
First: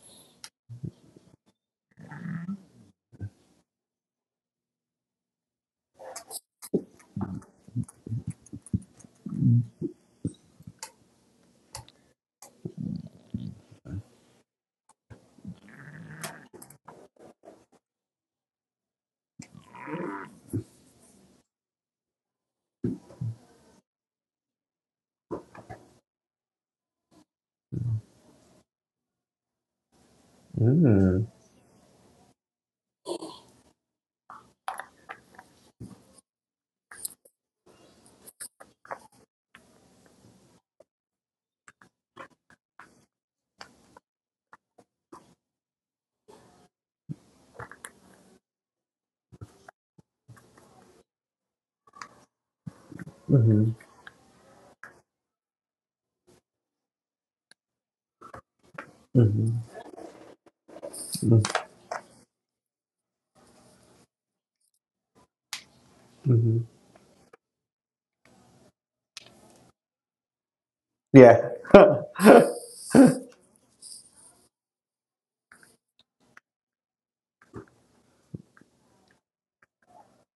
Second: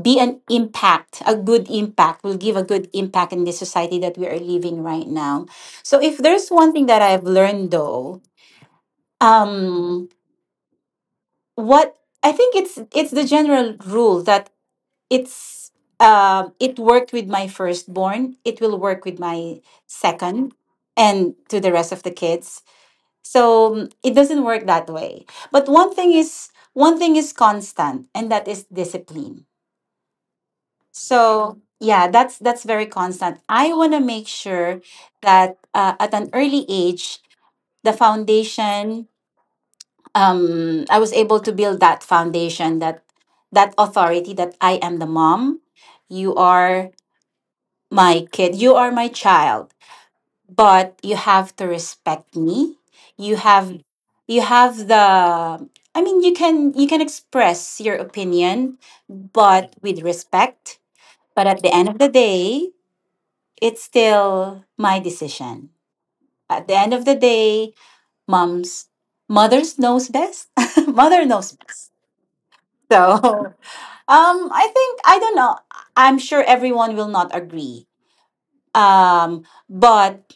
[SPEAKER 2] be an impact a good impact, will give a good impact in the society that we are living right now. So if there's one thing that I've learned though, um what I think it's the general rule that it's it worked with my firstborn, it will work with my second and to the rest of the kids. So mm, it doesn't work that way. But one thing is constant, and that is discipline.
[SPEAKER 1] Mm.
[SPEAKER 2] So yeah, that's very constant. I want to make sure that at an early age the foundation, I was able to build that foundation, that that authority, that I am the mom. You are my kid. You are my child, but you have to respect me. You
[SPEAKER 1] Mm-hmm.
[SPEAKER 2] have you have the, I mean, you can express your opinion
[SPEAKER 1] Mm-hmm.
[SPEAKER 2] but with respect, but at the end of the day, it's still my decision.
[SPEAKER 1] Mm-hmm.
[SPEAKER 2] At the end of the day, moms mothers knows best. Mother
[SPEAKER 1] Yeah.
[SPEAKER 2] knows best. So, I think I don't know. I'm sure everyone will not agree. Um, but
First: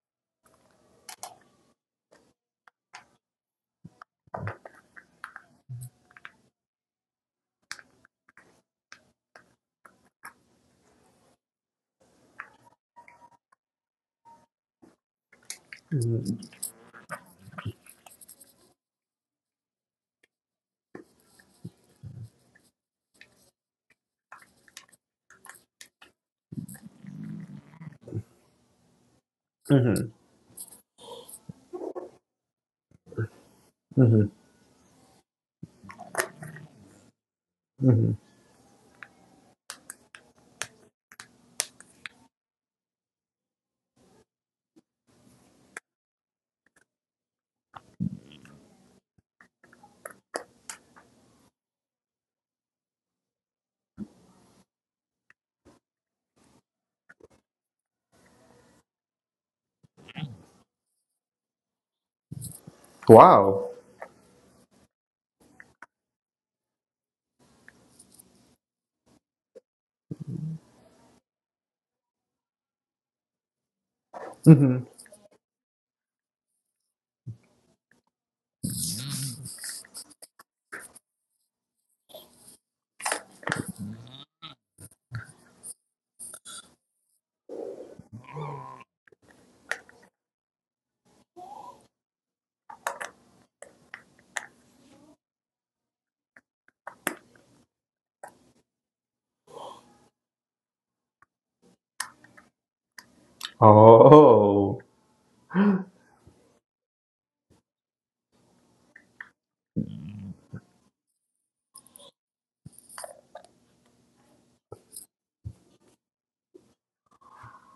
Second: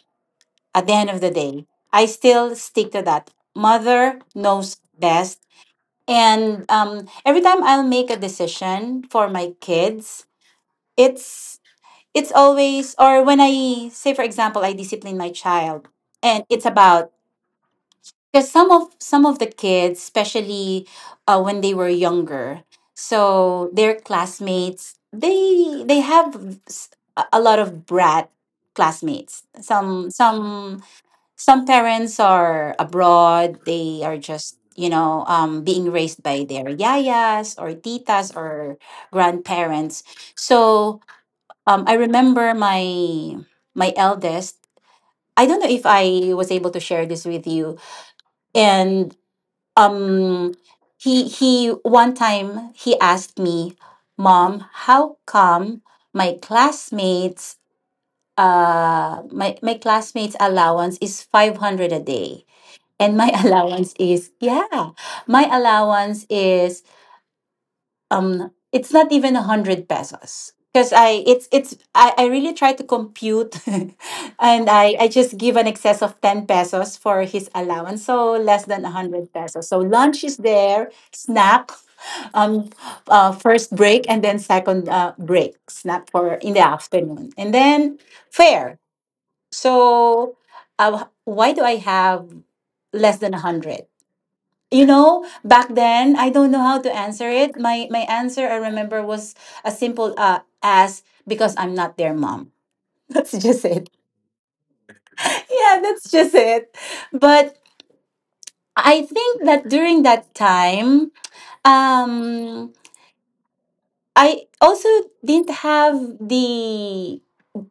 [SPEAKER 2] at the end of the day, I still stick to that. Mother knows best. And every time I'll make a decision for my kids, it's it's always, or when I say, for example, I discipline my child and it's about, because some of the kids, especially when they were younger, so their classmates, they have a lot of brat classmates. Some
[SPEAKER 1] Mm-hmm.
[SPEAKER 2] some some parents are abroad, they are
[SPEAKER 1] Mm-hmm.
[SPEAKER 2] just being raised by their yayas or
[SPEAKER 1] Mm-hmm.
[SPEAKER 2] titas or grandparents. So I remember my my eldest, I don't know if I was able to share this with you. And um he, one time, he asked me, "Mom, how come my classmates, my classmates allowance is 500 a day and my
[SPEAKER 1] Wow.
[SPEAKER 2] allowance is" yeah, my allowance is it's not even a hundred pesos, because I it's I really try to compute and
[SPEAKER 1] Mm-hmm.
[SPEAKER 2] I just give an excess of 10 pesos for his allowance, so less than a hundred pesos. So lunch is there, snack, um first break, and then second break snack for in the afternoon, and then fare. So why do I have less than 100? You know, back then I don't know how to answer it. My answer I remember was as simple as, because I'm not their mom. That's just it.
[SPEAKER 1] Oh.
[SPEAKER 2] Yeah, that's just it. But I think that during that time, um I also didn't have the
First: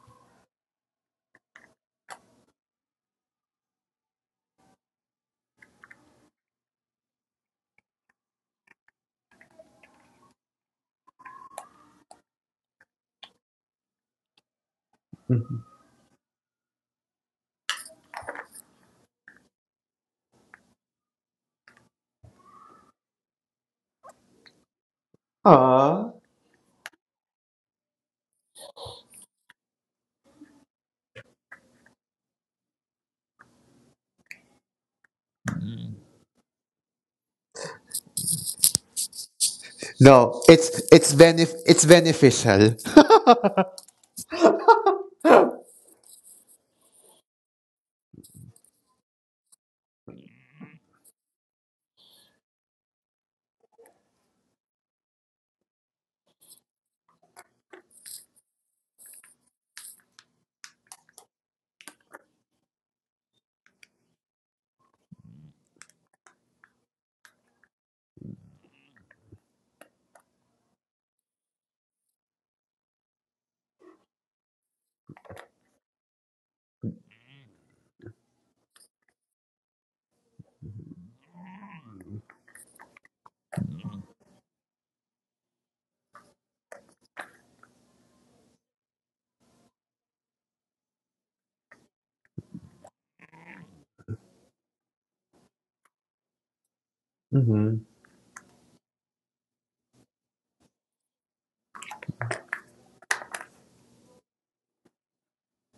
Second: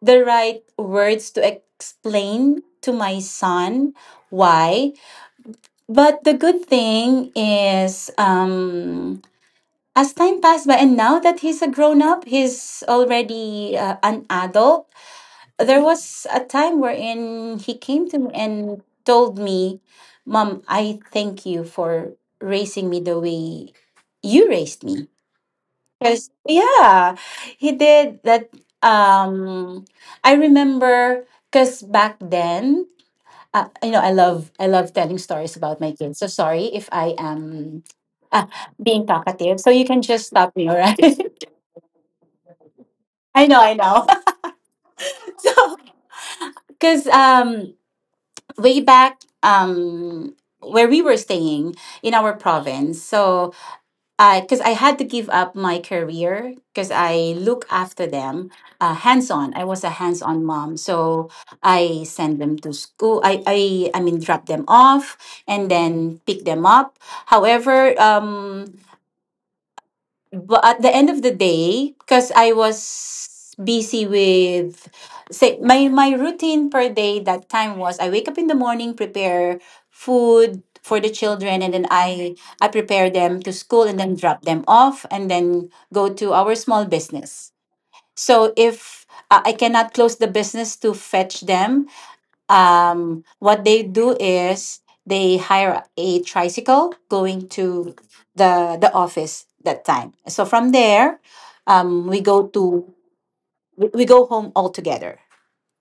[SPEAKER 2] the right words to explain to my son why. But the good thing is, as time passed by, and now that he's a grown up, he's already an adult.
[SPEAKER 1] Mm-hmm.
[SPEAKER 2] There was a time wherein he came to me and told me, "Mom, I thank you for raising me the way you raised me."
[SPEAKER 1] Aw.
[SPEAKER 2] Because, yeah, he did that. Um, I remember because back then, I love telling stories about my kids. So sorry if I am uh, being talkative. So you can just
[SPEAKER 1] No,
[SPEAKER 2] stop me, all
[SPEAKER 1] it's
[SPEAKER 2] right?
[SPEAKER 1] it's beneficial.
[SPEAKER 2] I know, I know. So, because way back, where we were staying in our province. So because I had to give up my career because I look after them hands on. I was a hands on mom. So I send them to school. I mean, drop them off and then pick them up. However, but at the end of the day, because I was busy with, say, my routine per day, that time was I wake up in the morning, prepare food for the children, and then I prepare them to school and then drop them off and then go to our small business. So if I cannot close the business to fetch them, what they do is they hire a tricycle going
[SPEAKER 1] Hmm.
[SPEAKER 2] to the office that time. So from there, we go to we go home all together.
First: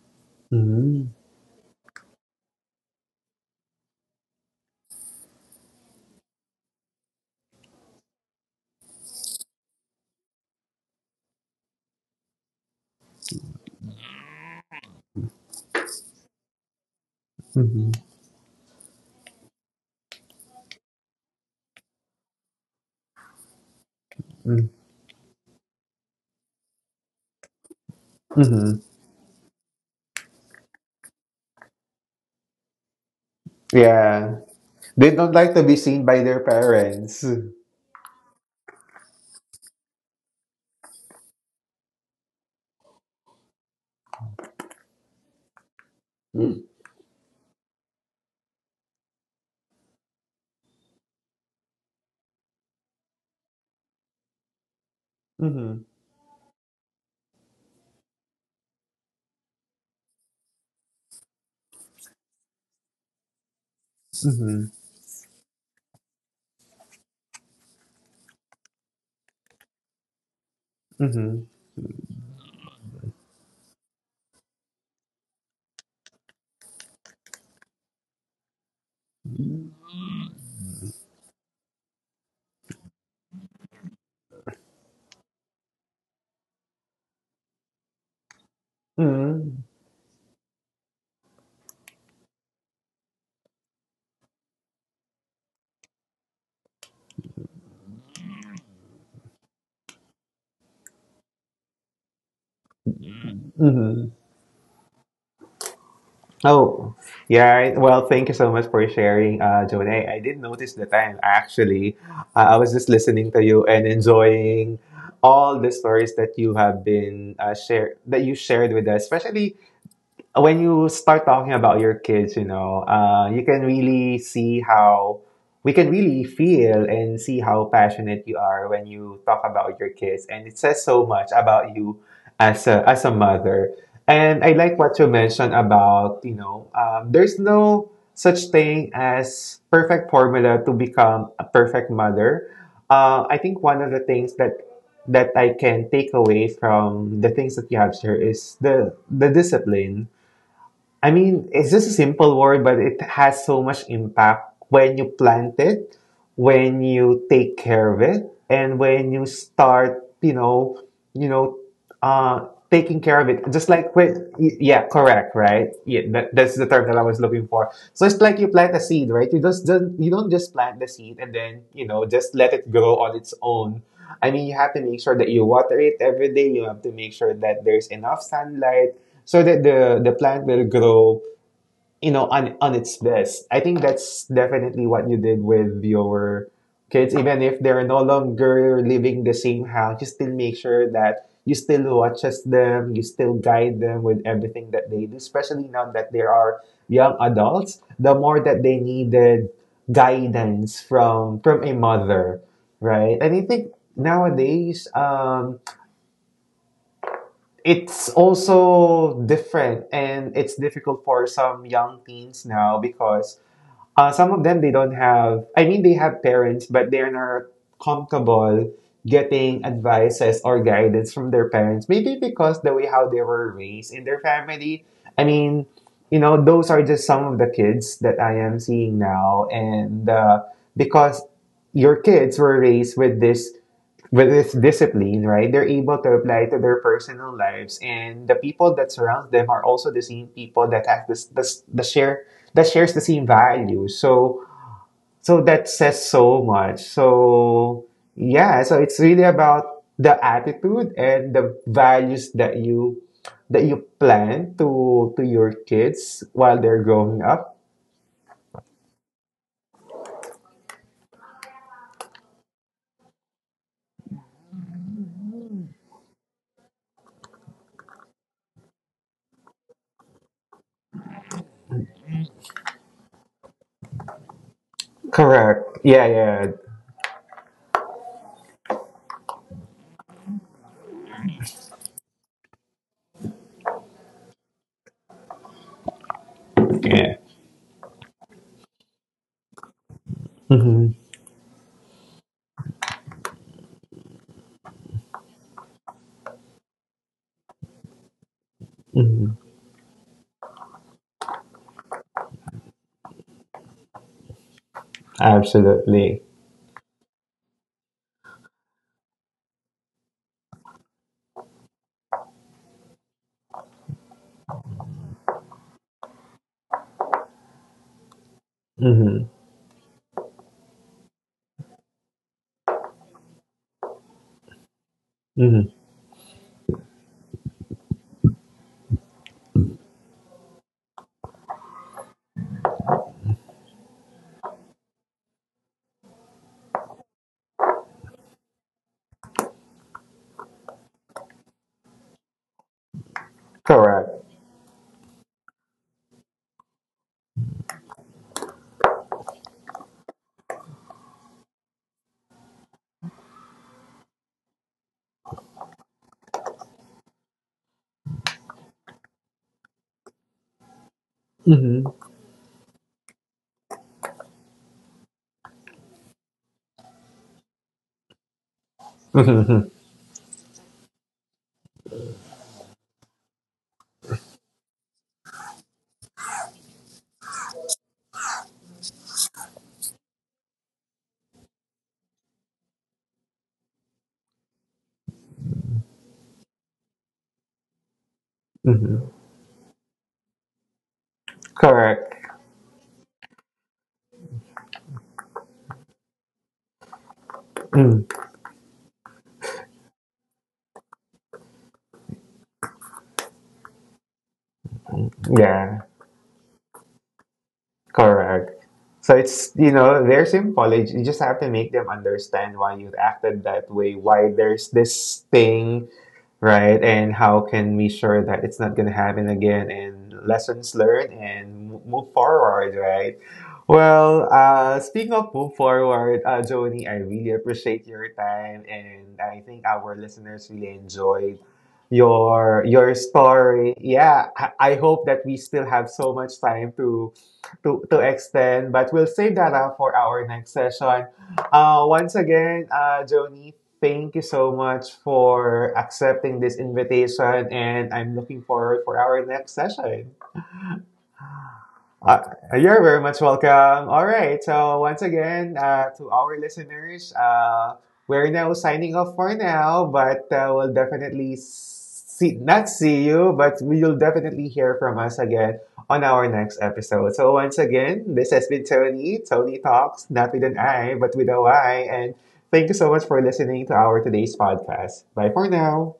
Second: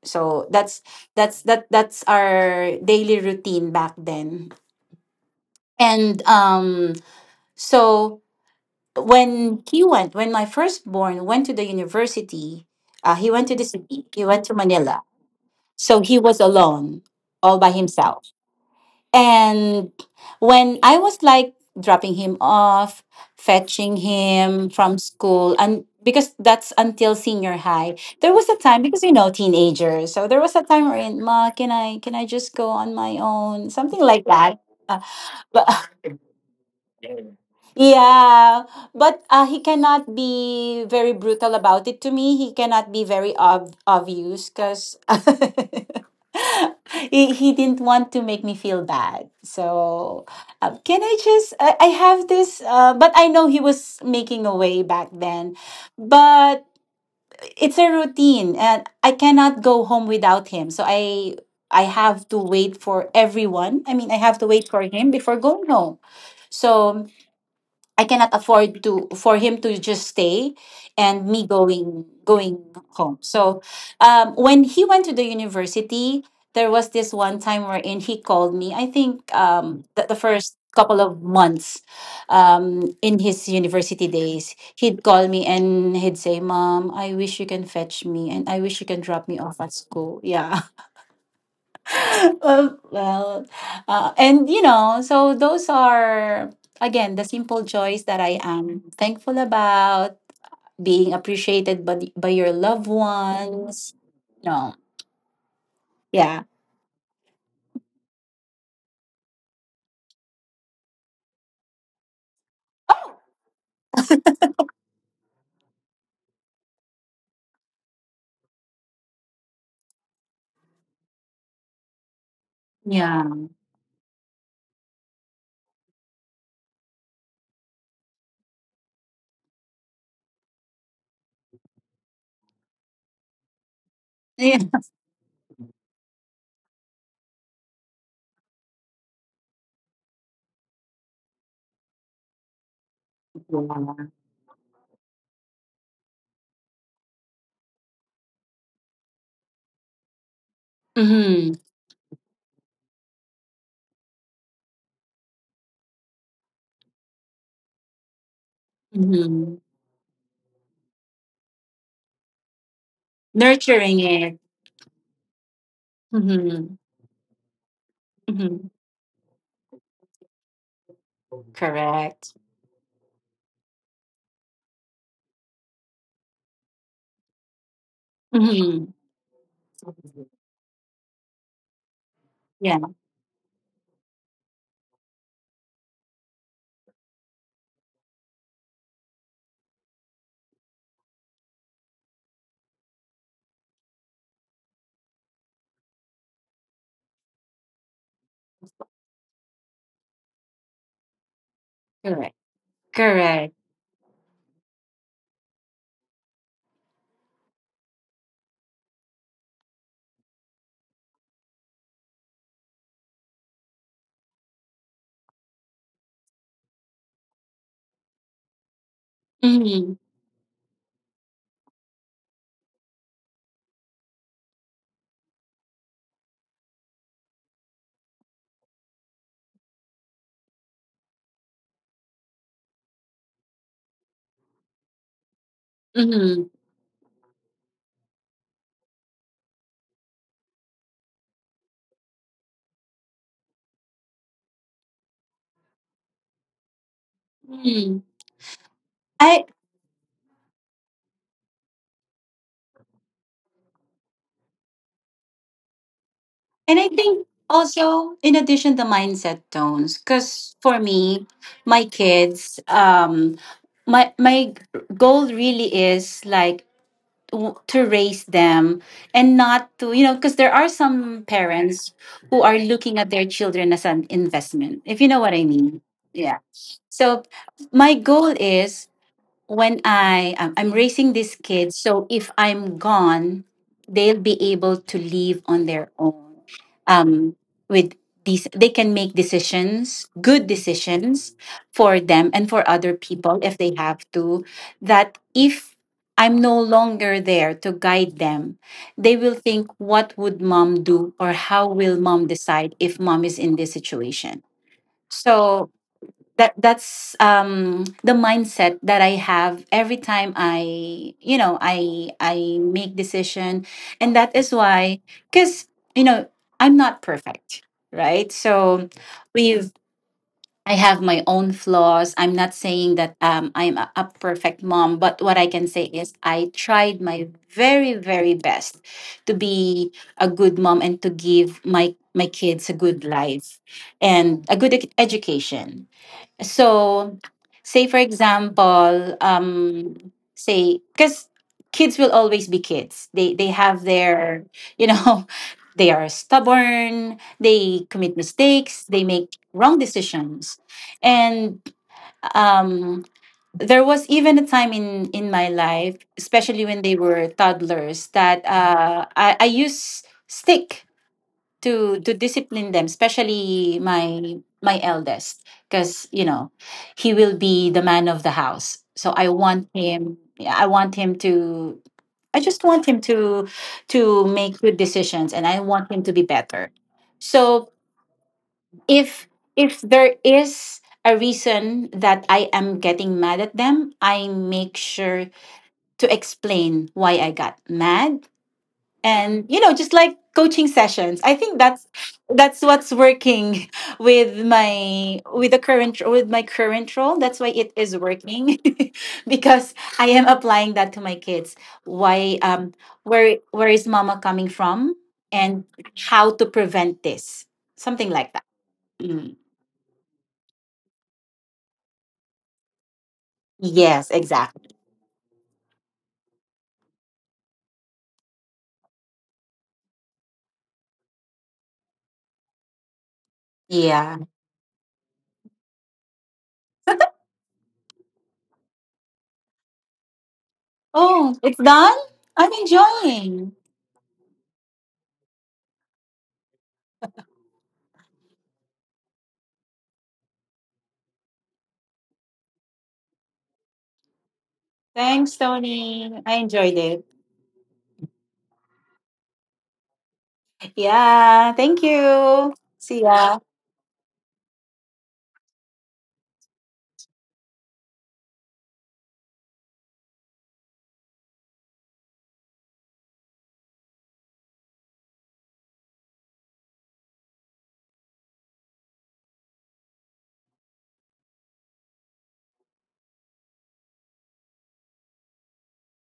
[SPEAKER 2] So that's
[SPEAKER 1] Hmm.
[SPEAKER 2] that's that that's our daily routine back then. And so when he went, when my firstborn went to the university, he went to the city. He went to Manila. So he was alone, all by
[SPEAKER 1] Hmm.
[SPEAKER 2] himself. And when I was like dropping him off, fetching him from school, and because that's until senior high, there was a
[SPEAKER 1] Hmm.
[SPEAKER 2] time, because you know teenagers, so there was a time wherein, "Ma, can I just go on my own," something like
[SPEAKER 1] Yeah,
[SPEAKER 2] that. Uh,
[SPEAKER 1] they don't like to
[SPEAKER 2] but
[SPEAKER 1] be seen by their parents.
[SPEAKER 2] yeah, but he cannot be very brutal about it to me. He cannot be very obvious, because
[SPEAKER 1] Mm-hmm.
[SPEAKER 2] he didn't want to make me feel bad. So, "Can I just, I have this, uh," but I know he was making a way back then.
[SPEAKER 1] Hmm.
[SPEAKER 2] But it's a routine, and I cannot go home without him. So, I have to wait for everyone. I mean, I have to wait
[SPEAKER 1] Hmm.
[SPEAKER 2] for him before going home. So I cannot afford to, for him to just stay and me going home. So when he went to the university, there was this one time wherein he called me. I think the first couple of months in his university days, he'd call me and he'd say, "Mom, I wish you can fetch me, and I wish you can drop me off
[SPEAKER 1] Mm-hmm.
[SPEAKER 2] at school." Yeah, well, well, and you know, so those are again the simple joys that I am thankful about, being appreciated by the- by your loved ones.
[SPEAKER 1] Mm-hmm.
[SPEAKER 2] No, yeah,
[SPEAKER 1] Oh, yeah, right. Well, thank you so much for sharing, Jonay. I did notice the time actually. I was just listening to you and enjoying all the stories that you have been shared that you shared with us, especially when you start talking about your kids, you know,
[SPEAKER 2] yeah,
[SPEAKER 1] you can really see how we can really feel and see how passionate you are when you talk about your kids, and it says so much about you as a mother. And I
[SPEAKER 2] yeah.
[SPEAKER 1] like what you mentioned about you know, there's no such thing as perfect formula to become a perfect mother. I think one of the things that that I can take away from the things that you have shared is the discipline. I mean,
[SPEAKER 2] Mm-hmm.
[SPEAKER 1] it's just a simple word, but it has so much impact when you plant it, when you take care of it, and when you
[SPEAKER 2] Mm-hmm.
[SPEAKER 1] start, you know, uh, taking care of it just like
[SPEAKER 2] Nurturing
[SPEAKER 1] with
[SPEAKER 2] it.
[SPEAKER 1] yeah correct right yeah that, that's the
[SPEAKER 2] Mm-hmm.
[SPEAKER 1] term that I was looking for. So it's like you
[SPEAKER 2] Mm-hmm.
[SPEAKER 1] plant a seed, right? You just don't you don't just plant the seed and then you know
[SPEAKER 2] Correct.
[SPEAKER 1] just let it grow on its own. I mean you have to make sure that you water it every day, you have to make sure that there's enough
[SPEAKER 2] Mm-hmm.
[SPEAKER 1] sunlight so that the plant will grow you know, on
[SPEAKER 2] Yeah.
[SPEAKER 1] its best. I think that's definitely what you did with your kids. Even if they're no longer living the same house, you still make sure that you still watches them, you still guide them with everything that they do, especially now that they are young adults, the more that they needed guidance from a
[SPEAKER 2] Correct.
[SPEAKER 1] mother, right? And I
[SPEAKER 2] Correct.
[SPEAKER 1] think nowadays it's also different and it's difficult for some young teens now because some of them they don't have. I mean, they have parents, but they're not comfortable getting
[SPEAKER 2] Mm-hmm.
[SPEAKER 1] advices or guidance from their parents. Maybe because the way how they were raised in their family. I mean, you know, those are just some of the kids that I am seeing now, and because your kids were raised with this discipline, right, they're able to
[SPEAKER 2] Mm-hmm.
[SPEAKER 1] apply to their personal lives, and the people that surround them are also the same people that have this, this the share that shares the same values. So, so that says so much. So,
[SPEAKER 2] Mm-hmm.
[SPEAKER 1] yeah, so it's really
[SPEAKER 2] I
[SPEAKER 1] about the attitude and the values that you plan to your kids while
[SPEAKER 2] and
[SPEAKER 1] they're
[SPEAKER 2] I
[SPEAKER 1] growing
[SPEAKER 2] think
[SPEAKER 1] up.
[SPEAKER 2] also, in addition, the mindset tones, because for me, my kids, my goal really is like, to raise them and not to, you know, because there are some parents who are looking at their children as an investment, if you know what I
[SPEAKER 1] Correct.
[SPEAKER 2] mean.
[SPEAKER 1] Yeah,
[SPEAKER 2] Yeah,
[SPEAKER 1] yeah,
[SPEAKER 2] so my goal is, when I'm raising these kids, so if I'm gone, they'll be able to live on their own.
[SPEAKER 1] yeah.
[SPEAKER 2] Um, with these, they can make decisions, good
[SPEAKER 1] Mm-hmm.
[SPEAKER 2] decisions for them and for other people if they have to. That if I'm no longer there to guide them, they will
[SPEAKER 1] Mm-hmm.
[SPEAKER 2] think, what would mom do, or how will mom decide if mom is in this situation? So
[SPEAKER 1] Absolutely.
[SPEAKER 2] that that's the mindset that I have every time I you know I make decision. And that is why, because you know, I'm not perfect, right? So
[SPEAKER 1] Mm-hmm.
[SPEAKER 2] we've I have my own flaws. I'm not saying that I'm a perfect mom, but what I can
[SPEAKER 1] Mm-hmm.
[SPEAKER 2] say is I tried my very very best to be a good mom and to give my my kids a good life and a good education. So, say for example, say, because kids will always be kids. They have
[SPEAKER 1] Correct.
[SPEAKER 2] their, you know they are stubborn. They commit mistakes. They make wrong decisions, and um, there was even a time in my life, especially when they were toddlers, that I use stick
[SPEAKER 1] Mm-hmm.
[SPEAKER 2] to discipline them, especially my my eldest, because you know, he will be the man of the house, so I want
[SPEAKER 1] Mm-hmm.
[SPEAKER 2] him, yeah, I want him to, I just want him to make good decisions, and I want him to be better. So if if there is a reason that I am getting mad at them, I make sure to explain why I got mad,
[SPEAKER 1] Mm-hmm.
[SPEAKER 2] and you know, just like coaching sessions. I think
[SPEAKER 1] Correct.
[SPEAKER 2] that's what's working with my with the current, with my current role. That's why it is
[SPEAKER 1] Mm.
[SPEAKER 2] working because I am applying that to my kids. Why where is mama coming from, and
[SPEAKER 1] Yeah,
[SPEAKER 2] how to prevent this, something like that.
[SPEAKER 1] correct. So
[SPEAKER 2] Mm.
[SPEAKER 1] it's, you know, they're symbolic. You just have to make them understand why you acted that way,
[SPEAKER 2] Yes,
[SPEAKER 1] why there's
[SPEAKER 2] exactly.
[SPEAKER 1] this thing, right? And how can we sure that it's not going to happen again and lessons learned and move forward, right?
[SPEAKER 2] Yeah.
[SPEAKER 1] Well, speaking of move forward, Joni, I really appreciate your time and I think our listeners really
[SPEAKER 2] Oh,
[SPEAKER 1] enjoyed
[SPEAKER 2] it's done. I'm
[SPEAKER 1] your
[SPEAKER 2] enjoying.
[SPEAKER 1] story. Yeah, I hope that we still have so much time to extend, but we'll save that up for our next session. Once again, Joni, thank you so much
[SPEAKER 2] Thanks,
[SPEAKER 1] for
[SPEAKER 2] Tony, I
[SPEAKER 1] accepting this
[SPEAKER 2] enjoyed it.
[SPEAKER 1] invitation, and I'm looking forward for our next session.
[SPEAKER 2] Yeah, thank
[SPEAKER 1] Uh,
[SPEAKER 2] you.
[SPEAKER 1] you're very
[SPEAKER 2] See
[SPEAKER 1] much
[SPEAKER 2] ya.
[SPEAKER 1] welcome. All right. So, once again, to our listeners, we're now signing off for now, but we'll definitely see, not see you, but you'll definitely hear from us again on our next episode. So, once again, this has been Tony, Tony Talks, not with an I, but with a Y. And thank you so much for listening to our today's podcast. Bye for now.